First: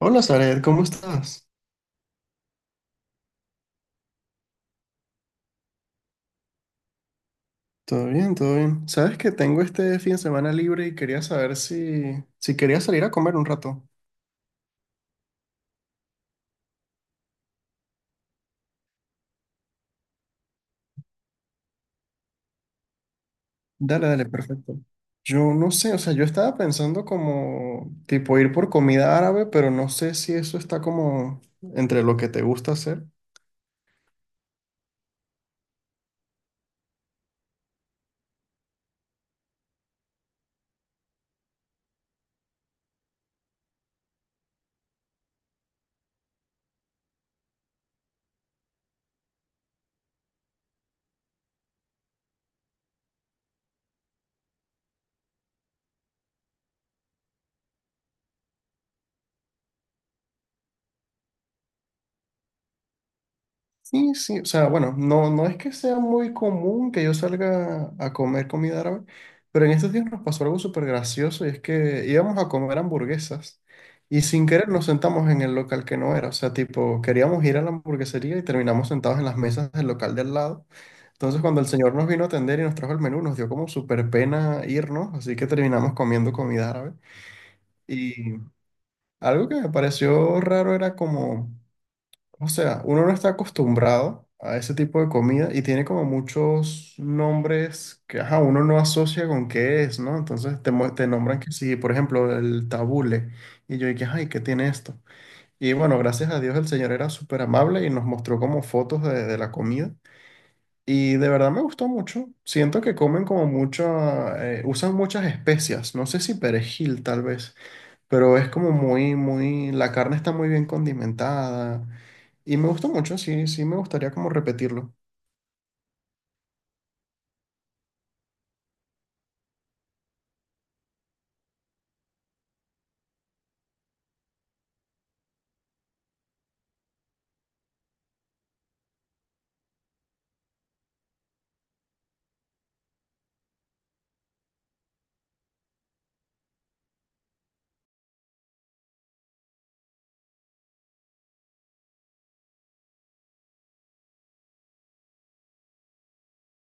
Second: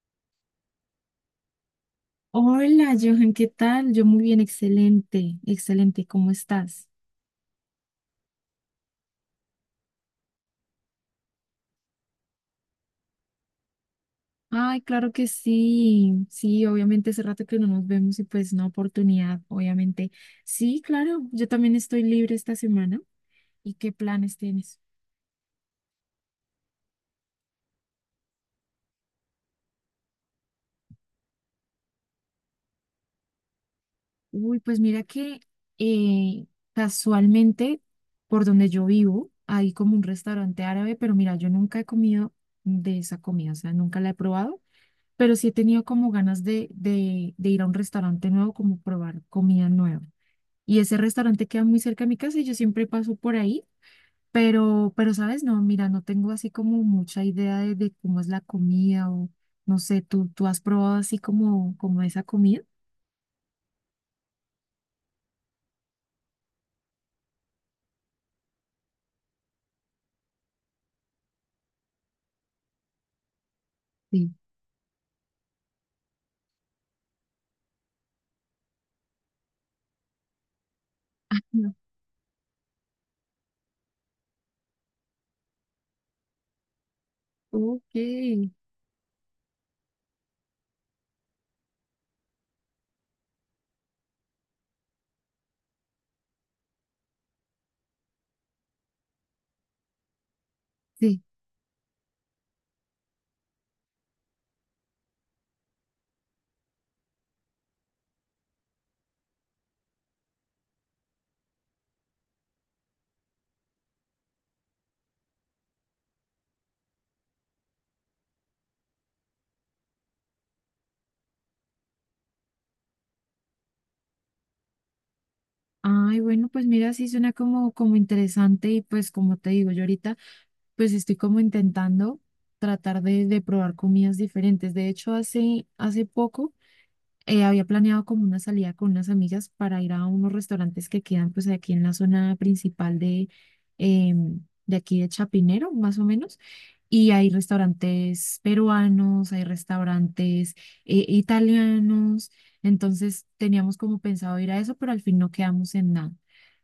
Hola, Zaret, ¿cómo estás? Hola, Johan, ¿qué tal? Yo muy bien, excelente, excelente, ¿cómo estás? Todo bien, todo bien. Sabes que tengo este fin de semana libre y quería saber si quería salir a comer un rato. Ay, claro que sí, sí, obviamente hace rato que no nos vemos y pues una oportunidad, obviamente. Sí, claro, yo también estoy libre esta semana. ¿Y qué Dale, dale, planes perfecto. tienes? Yo no sé, o sea, yo estaba pensando como tipo ir por comida árabe, pero no sé si eso está como entre lo que te gusta hacer. Uy, pues mira que eh, casualmente por donde yo vivo hay como un restaurante árabe, pero mira, yo nunca he comido de esa comida, o sea, nunca la he probado, pero sí he tenido como ganas de ir a un restaurante nuevo, como probar comida nueva. Y ese restaurante queda muy cerca de mi casa y yo siempre paso por ahí, pero, ¿sabes? No, mira, no tengo así como mucha idea de cómo es la comida o no sé, ¿tú has probado así como, como esa comida? Sí, sí, o sea, bueno, no, no es que sea muy común que yo salga a comer comida árabe, pero en estos días nos pasó algo súper gracioso y es que íbamos a comer hamburguesas y Sí. sin querer nos sentamos en el local que no era, o sea, tipo, queríamos ir a la hamburguesería y terminamos sentados en las mesas del local del lado. Ah, Entonces, cuando el no. señor nos vino a atender y nos trajo el menú, nos dio como súper pena irnos, así que terminamos comiendo comida árabe. Ok. Y algo que me pareció raro era como, o sea, uno no está acostumbrado a ese tipo de comida y tiene como muchos nombres que ajá, uno no asocia con qué es, ¿no? Entonces te, te Sí. nombran que sí, por ejemplo, el tabule. Y yo dije, ay, ¿qué tiene esto? Y bueno, gracias a Dios el señor era súper amable y nos mostró como fotos de la comida. Y de verdad me gustó mucho. Siento que comen como mucho, usan muchas especias. No sé si perejil, tal vez, pero es como muy, muy, la carne está muy bien condimentada y me gustó mucho, sí, sí me gustaría como repetirlo. Ay, bueno, pues mira, sí suena como, como interesante y pues como te digo, yo ahorita pues estoy como intentando tratar de probar comidas diferentes. De hecho, hace poco había planeado como una salida con unas amigas para ir a unos restaurantes que quedan pues aquí en la zona principal de, em, de aquí de Chapinero, más o menos. Y hay restaurantes peruanos, hay restaurantes italianos. Entonces teníamos como pensado ir a eso, pero al fin no quedamos en nada.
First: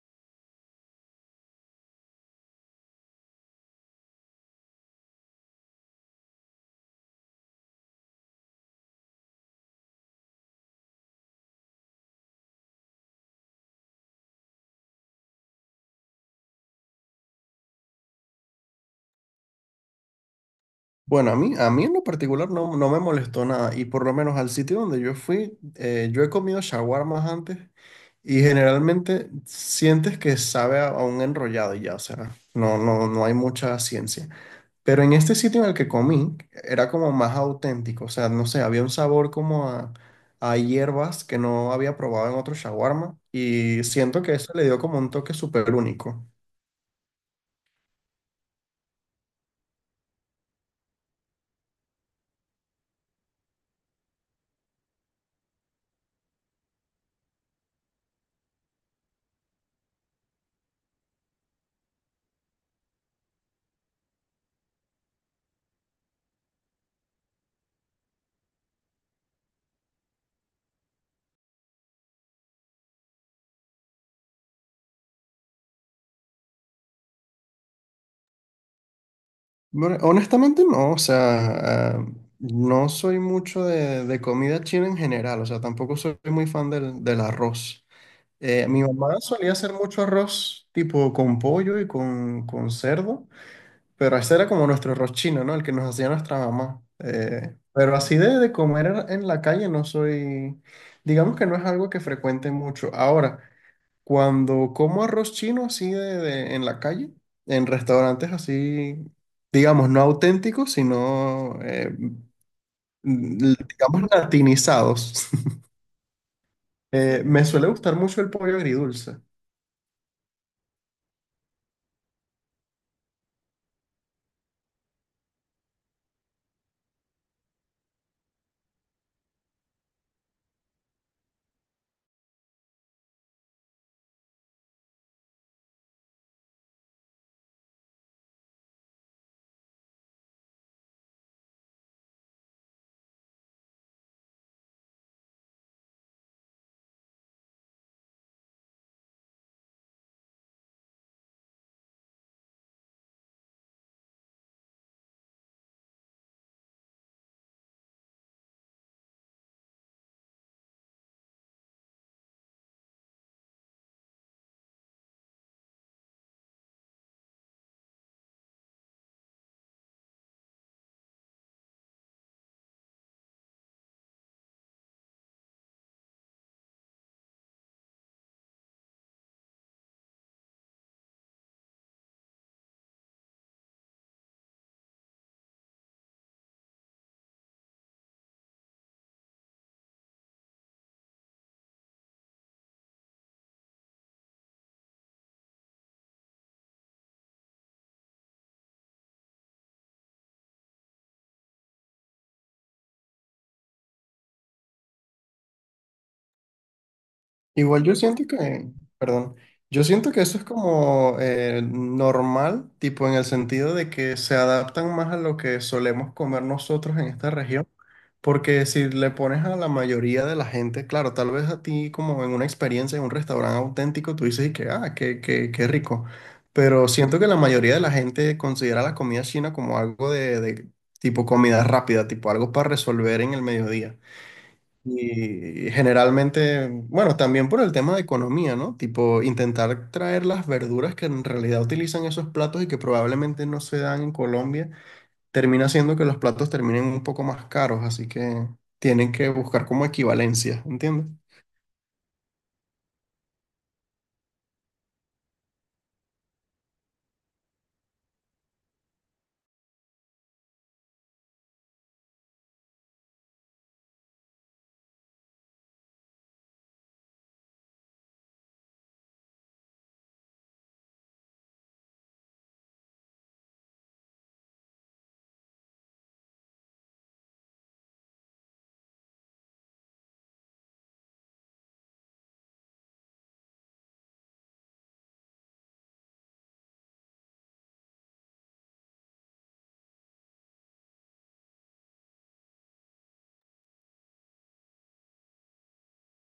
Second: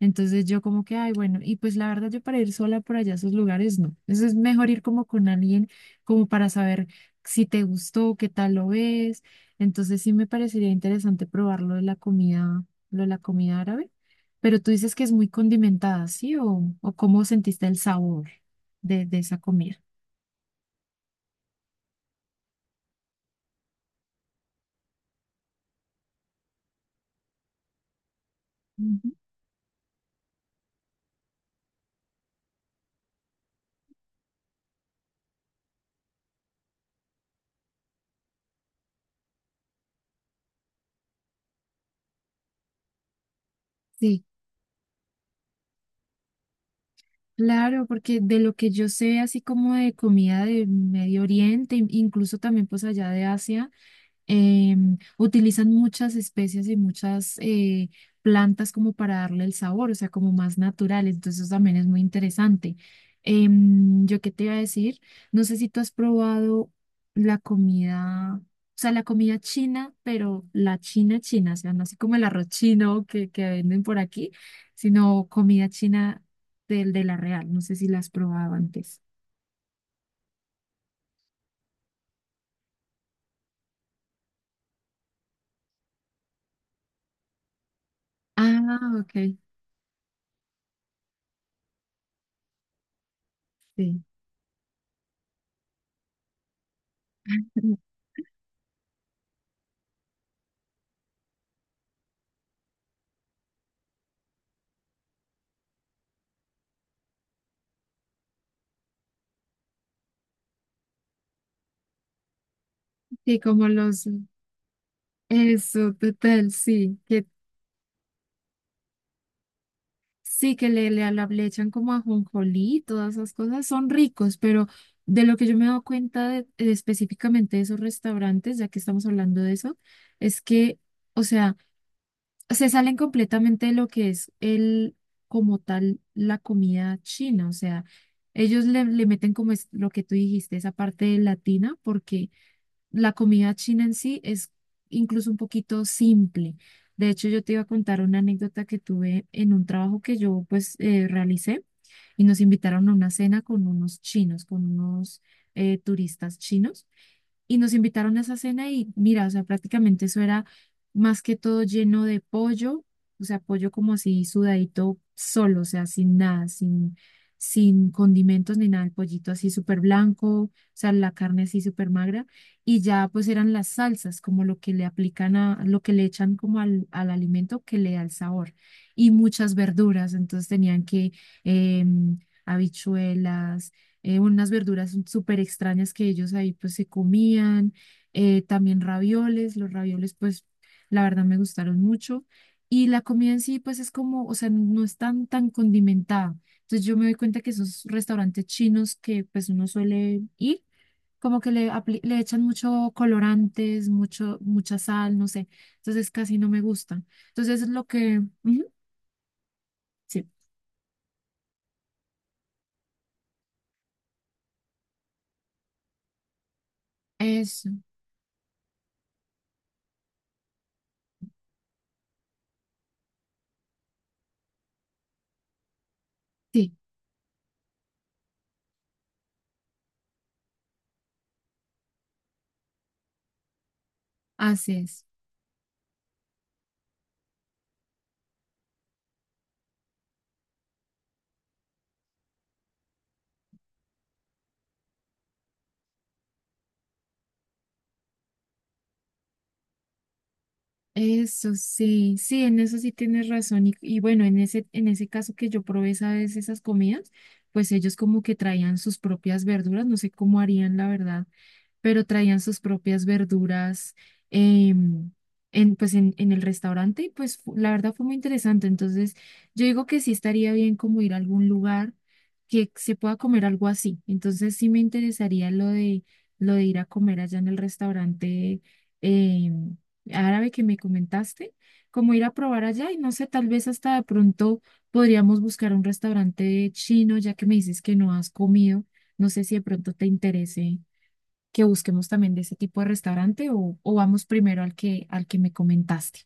Entonces yo como que, ay, bueno, y pues la verdad yo para ir sola por allá a esos lugares no. Eso es mejor ir como con alguien, como para saber si te gustó, qué tal lo ves, entonces sí me parecería interesante probar lo de la comida, lo de la comida árabe. Pero tú dices que es muy condimentada, ¿sí? O cómo sentiste el sabor de esa comida? Bueno, a mí en lo particular no, no me molestó nada y por lo menos al sitio donde yo fui, yo he comido shawarmas antes y Ujú. generalmente sientes que sabe a un enrollado y ya, o sea, no, no, no hay mucha ciencia. Pero en este sitio en el que comí era como más auténtico, o sea, no sé, había un sabor como a hierbas que no había probado en otro shawarma y siento Sí, que eso le dio como un toque súper único. claro, porque de lo que yo sé, así como de comida de Medio Oriente, incluso también pues allá de Asia. Em, utilizan muchas especies y muchas plantas como para darle el sabor, o sea, como más natural. Entonces, eso también es muy interesante. Em, yo qué te iba a decir, no sé si tú has probado la comida, o sea, la comida china, pero la china china, o sea, no así como el arroz chino que venden por aquí, sino comida china del de la real. No sé si la has probado antes. Bueno, honestamente no, o sea, no soy mucho de comida china en general, o sea, tampoco soy muy fan del arroz. Mi Ah, ok. mamá solía hacer mucho arroz tipo con pollo y con cerdo. Sí. Pero ese era como nuestro arroz chino, ¿no? El que nos hacía nuestra mamá. Pero así de, comer en la calle no soy, digamos que no es algo que frecuente mucho. Ahora, cuando como arroz chino así de, en la calle, en restaurantes así, digamos, no auténticos, sino, Sí, como los, digamos, latinizados, eso, total, me suele gustar mucho el pollo agridulce. sí, que le, le echan como ajonjolí, todas esas cosas son ricos, pero de lo que yo me he dado cuenta de específicamente de esos restaurantes, ya que estamos hablando de eso, es que, o sea, se salen completamente de lo que es el, como tal, la comida china, o sea, ellos le, le meten como es lo que tú dijiste, esa parte latina, porque la comida china en sí es incluso un poquito simple. De hecho, yo te iba a contar una anécdota que tuve en un trabajo que yo pues realicé y nos invitaron a una cena con unos chinos, con unos turistas chinos y nos invitaron a esa cena y mira, o sea, prácticamente eso era más que todo lleno de pollo, o sea, pollo como así sudadito solo, o sea, sin nada, sin, sin condimentos ni nada, el pollito así súper blanco, o sea, la carne así súper magra y ya pues eran las salsas, como lo que le aplican a, lo que le echan como al, al alimento que le da el sabor y muchas verduras, entonces tenían que... em, habichuelas, unas verduras súper extrañas que ellos ahí pues se comían, también ravioles, los ravioles pues la verdad me gustaron mucho y la comida en sí pues es como, o sea, no es tan, tan condimentada. Entonces yo me doy cuenta que esos restaurantes chinos que pues uno suele ir, como que le, le echan mucho colorantes, mucho, mucha sal, no sé, entonces casi no me gustan. Entonces es Igual lo yo que, siento que, ujú, perdón, yo siento que sí, eso es como normal, tipo en el sentido de que se adaptan más a lo que solemos comer nosotros en esta región, eso, porque si le pones a la mayoría de la gente, claro, tal vez a ti como en una experiencia en un restaurante auténtico, tú dices y que, ah, qué, qué, qué rico, sí, pero siento que la mayoría de la gente considera la comida china como algo de tipo comida rápida, tipo algo para resolver en el mediodía. así es. Y generalmente, bueno, también por el tema de economía, ¿no? Tipo, intentar traer las verduras que en realidad utilizan esos platos y que probablemente no se dan en Colombia, termina haciendo que los platos terminen un poco más caros, así que tienen que buscar como equivalencia, ¿entiendes? Eso sí, sí, en eso sí tienes razón. Y bueno, en ese caso que yo probé esa vez esas comidas, pues ellos como que traían sus propias verduras, no sé cómo harían, la verdad, pero traían sus propias verduras, em, en, pues en el restaurante y pues la verdad fue muy interesante. Entonces yo digo que sí estaría bien como ir a algún lugar que se pueda comer algo así. Entonces sí me interesaría lo de ir a comer allá en el restaurante, em, árabe que me comentaste, como ir a probar allá y no sé, tal vez hasta de pronto podríamos buscar un restaurante chino ya que me dices que no has comido. ¿No sé si de pronto te interese que busquemos también de ese tipo de restaurante o vamos primero al que me comentaste?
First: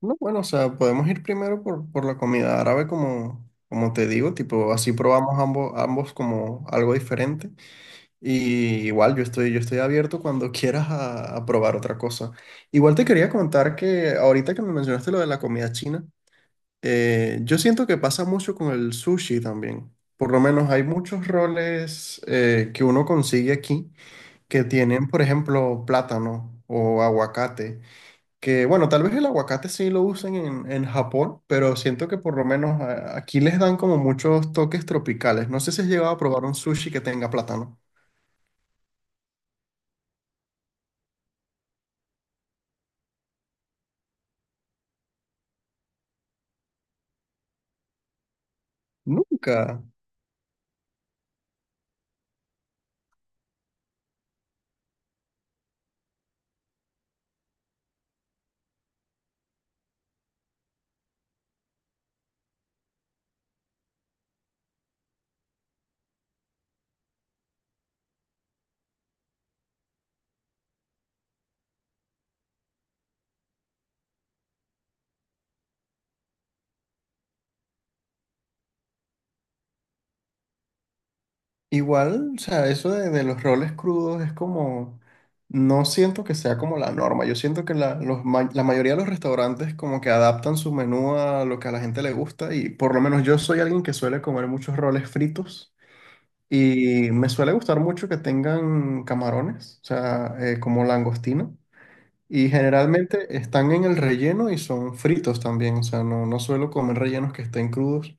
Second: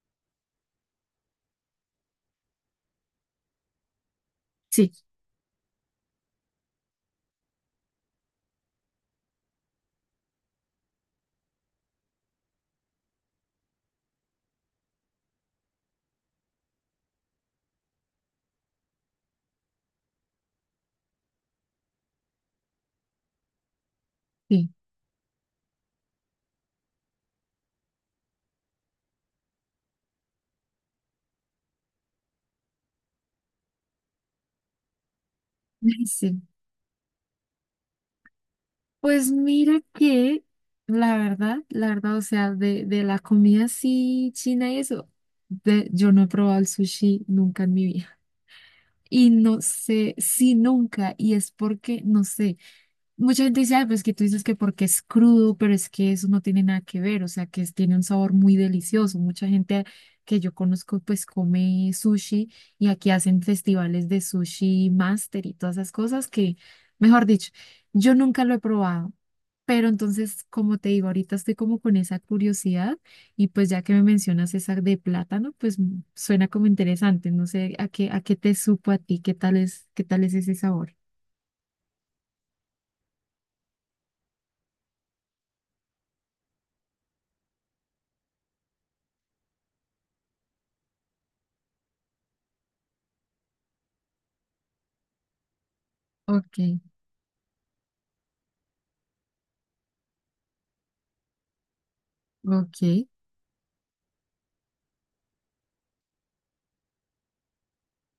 No, bueno, o sea, podemos ir primero por la comida árabe, como, como te digo, tipo, Sí, así probamos ambos, ambos como algo diferente. Y igual yo estoy abierto cuando quieras a probar otra cosa. Igual te quería contar que ahorita que me mencionaste lo de la comida china, yo siento que pasa mucho con el sushi también. Por lo menos hay muchos roles que uno consigue aquí que sí, tienen, por ejemplo, plátano o aguacate. Que bueno, tal vez el aguacate sí lo usen en Japón, pero siento que por lo menos aquí les dan como muchos toques tropicales. No sé si has llegado a sí. probar un sushi que tenga plátano. Pues mira que la verdad, o sea, de la comida así china y eso, de, yo no he probado el sushi nunca en mi vida. Y no Nunca. sé si nunca, y es porque, no sé. Mucha gente dice, "Ay, pues que tú dices que porque es crudo, pero es que eso no tiene nada que ver, o sea, que tiene un sabor muy delicioso. Mucha gente que yo conozco, pues come sushi y aquí hacen festivales de sushi master y todas esas cosas que, mejor dicho, yo nunca lo he probado. Pero entonces, como te digo, ahorita estoy como con esa curiosidad y pues ya que me mencionas esa de plátano, pues mm, suena como interesante. No sé a qué te supo a ti, qué tal es ese sabor. Igual, o sea, eso de los roles crudos es como, no siento que sea como la norma. Yo siento que la, la mayoría de los restaurantes como que adaptan su menú a lo que a la gente le gusta y por lo menos yo soy alguien que suele comer muchos roles fritos Ok, y me suele gustar mucho que tengan camarones, o sea, como langostino. Y ok. generalmente están en el relleno y son fritos también, o sea, no, no suelo comer rellenos que estén crudos.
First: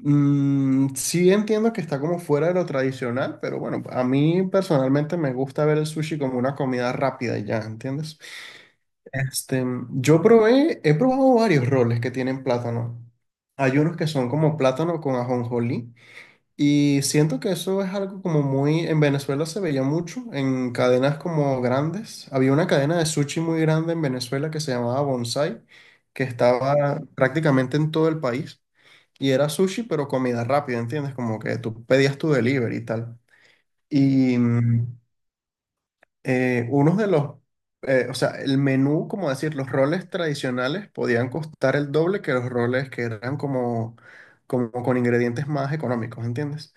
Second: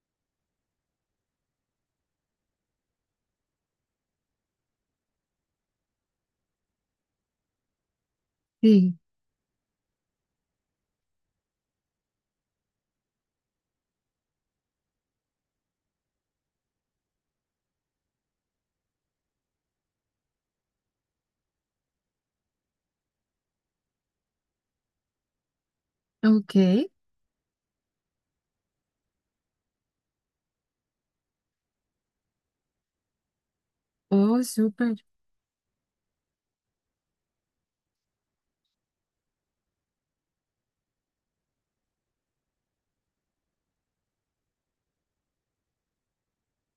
Mm, sí entiendo que está como fuera de lo tradicional, pero bueno, a mí personalmente me gusta ver el sushi como una comida rápida y ya, ¿entiendes? Sí, Este, he probado varios roles que tienen plátano. Hay unos que son como plátano con ajonjolí y siento que eso es algo como muy, en Venezuela se veía mucho, en cadenas como grandes. Había una cadena de sushi muy grande en Venezuela que se llamaba Bonsai, que ok. estaba prácticamente en todo el país. Y era sushi, pero comida rápida, ¿entiendes? Como que tú pedías tu delivery y tal. Y Oh, mm, súper. Unos de los, o sea, el menú, como decir, los roles tradicionales podían costar el doble que los roles que eran como, como con ingredientes más económicos, ¿entiendes?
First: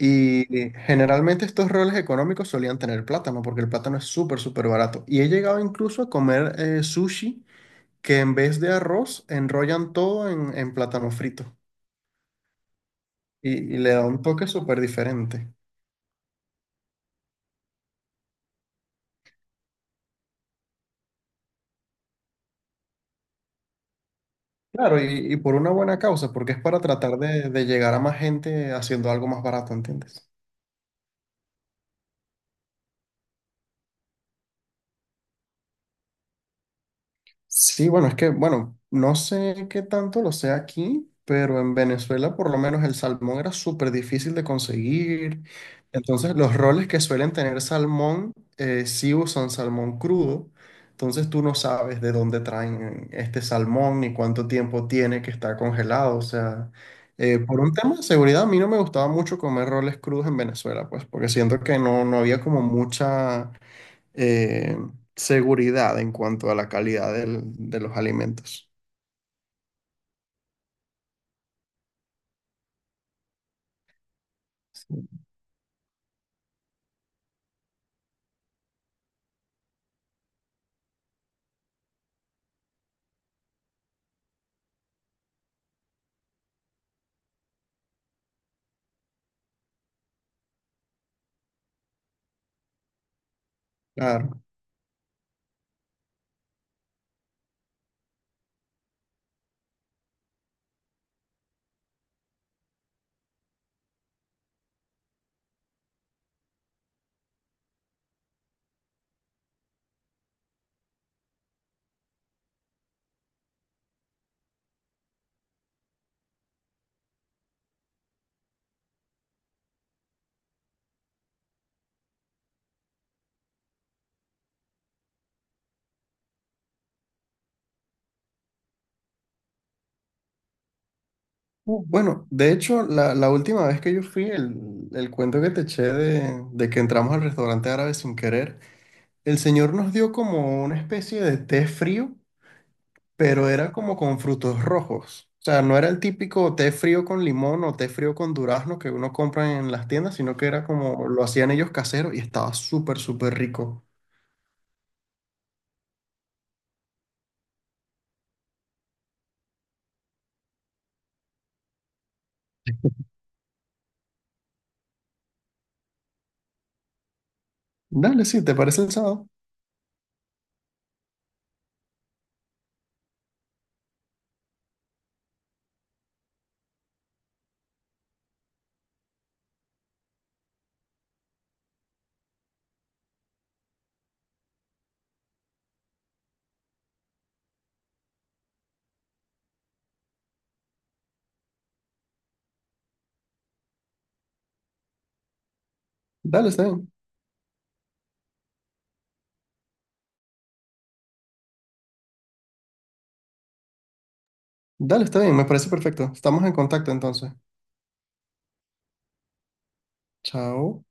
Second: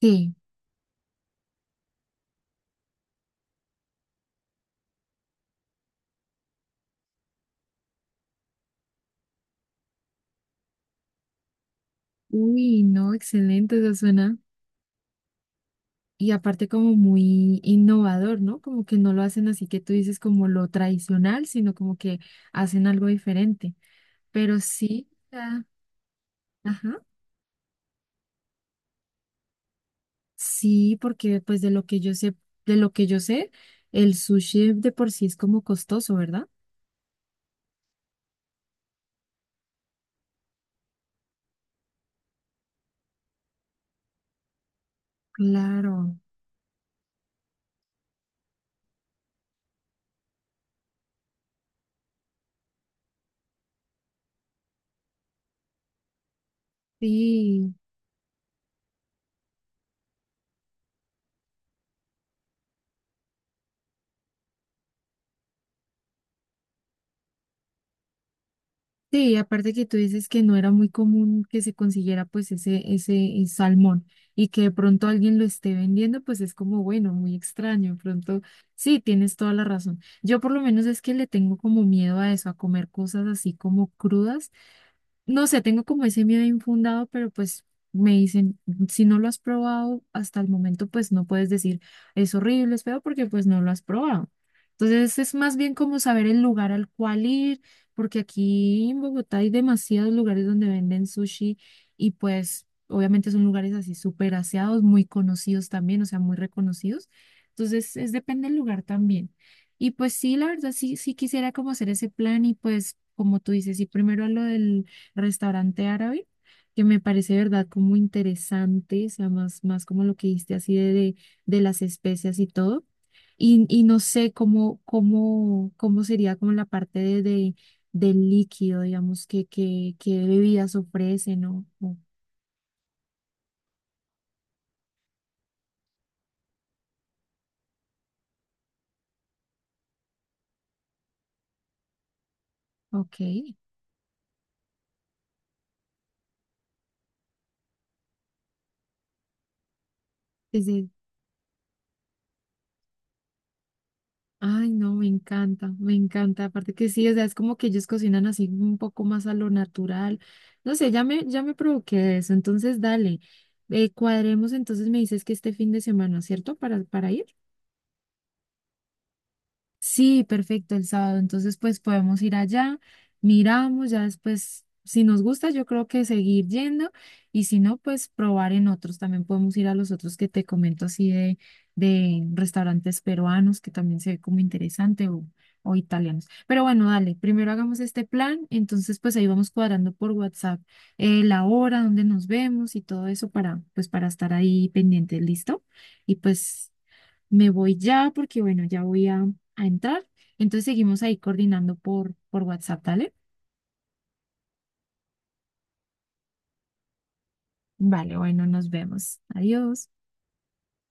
Sí. Generalmente estos roles económicos solían tener plátano, porque el plátano es súper, súper barato. Y he llegado incluso a comer sushi que en vez de arroz enrollan todo en plátano frito. Uy, no, Y, excelente, y le eso da un suena. toque súper diferente. Y aparte como muy innovador, ¿no? Como que no lo hacen así que tú dices como lo tradicional, sino como que hacen algo diferente. Pero Claro, sí, y por ah, una buena causa, porque es para ajá. tratar de llegar a más gente haciendo algo más barato, ¿entiendes? Sí, porque pues de lo que yo sé, de lo que yo sé, el sushi de por sí es como costoso, ¿verdad? Sí, bueno, es que, bueno, no sé qué tanto lo sea aquí, pero en Venezuela por lo menos el salmón era súper difícil de conseguir. Claro. Entonces los roles que suelen tener salmón sí usan salmón crudo. Entonces tú no sabes de dónde traen este salmón ni cuánto tiempo tiene que estar congelado. O sea, por un Sí. tema de seguridad a mí no me gustaba mucho comer roles crudos en Venezuela, pues porque siento que no, no había como mucha eh, seguridad en cuanto a la calidad de los alimentos. Sí, aparte que tú dices que no era muy común que se consiguiera pues ese salmón y que de pronto Sí. alguien lo esté vendiendo, pues es como, bueno, muy extraño. De pronto, sí, tienes toda la razón. Yo por lo menos es que le tengo como miedo a eso, a comer cosas así como crudas, no sé, tengo como ese miedo infundado, pero pues me dicen, si no lo has probado hasta el momento, pues no puedes decir es horrible, es feo, porque pues no lo has probado. Claro. Entonces es más bien como saber el lugar al cual ir, porque aquí en Bogotá hay demasiados lugares donde venden sushi y pues obviamente son lugares así súper aseados, muy conocidos también, o sea, muy reconocidos. Entonces es depende del lugar también. Y pues sí, la verdad, sí, sí quisiera como hacer ese plan y pues como tú dices, y primero a lo del restaurante árabe, que me parece, ¿verdad? Como interesante, o sea, más, más como lo que dijiste así de las especias y todo. Y no sé cómo, cómo, cómo sería como la parte de, del líquido, digamos, que bebidas ofrecen, ¿no? O- Bueno, de hecho, la última vez que yo fui, el cuento que te eché de que entramos al restaurante árabe sin querer, el señor nos dio como una especie de té frío, Ok. pero era como con frutos rojos. O sea, no era el típico té frío con limón o té frío con durazno que uno compra en las tiendas, sino que era como lo hacían ellos casero y estaba súper, súper rico. Ay, no, me encanta, me encanta. Aparte que sí, o sea, es como que ellos cocinan así un poco más a lo natural. No sé, ya me provoqué eso. Entonces, dale, cuadremos. Entonces me dices que este fin de semana, ¿cierto? Para ir. Dale, sí, ¿te parece el sábado? Sí, perfecto, el sábado. Entonces, pues podemos ir allá, miramos, ya después, si nos gusta, yo creo que seguir yendo y si no, pues probar en otros. También podemos ir a los otros que te comento así de restaurantes peruanos, que también se ve como interesante o italianos. Pero bueno, dale, primero hagamos este plan, entonces pues ahí vamos cuadrando por WhatsApp la hora, dónde nos vemos y todo eso para, pues para estar ahí pendientes, ¿listo? Y Dale, está pues bien. me voy ya porque, bueno, ya voy a entrar. Entonces seguimos ahí coordinando por WhatsApp, ¿dale? Dale, está bien, me parece perfecto. Estamos en contacto entonces. Vale, bueno, nos vemos. Adiós. Chao.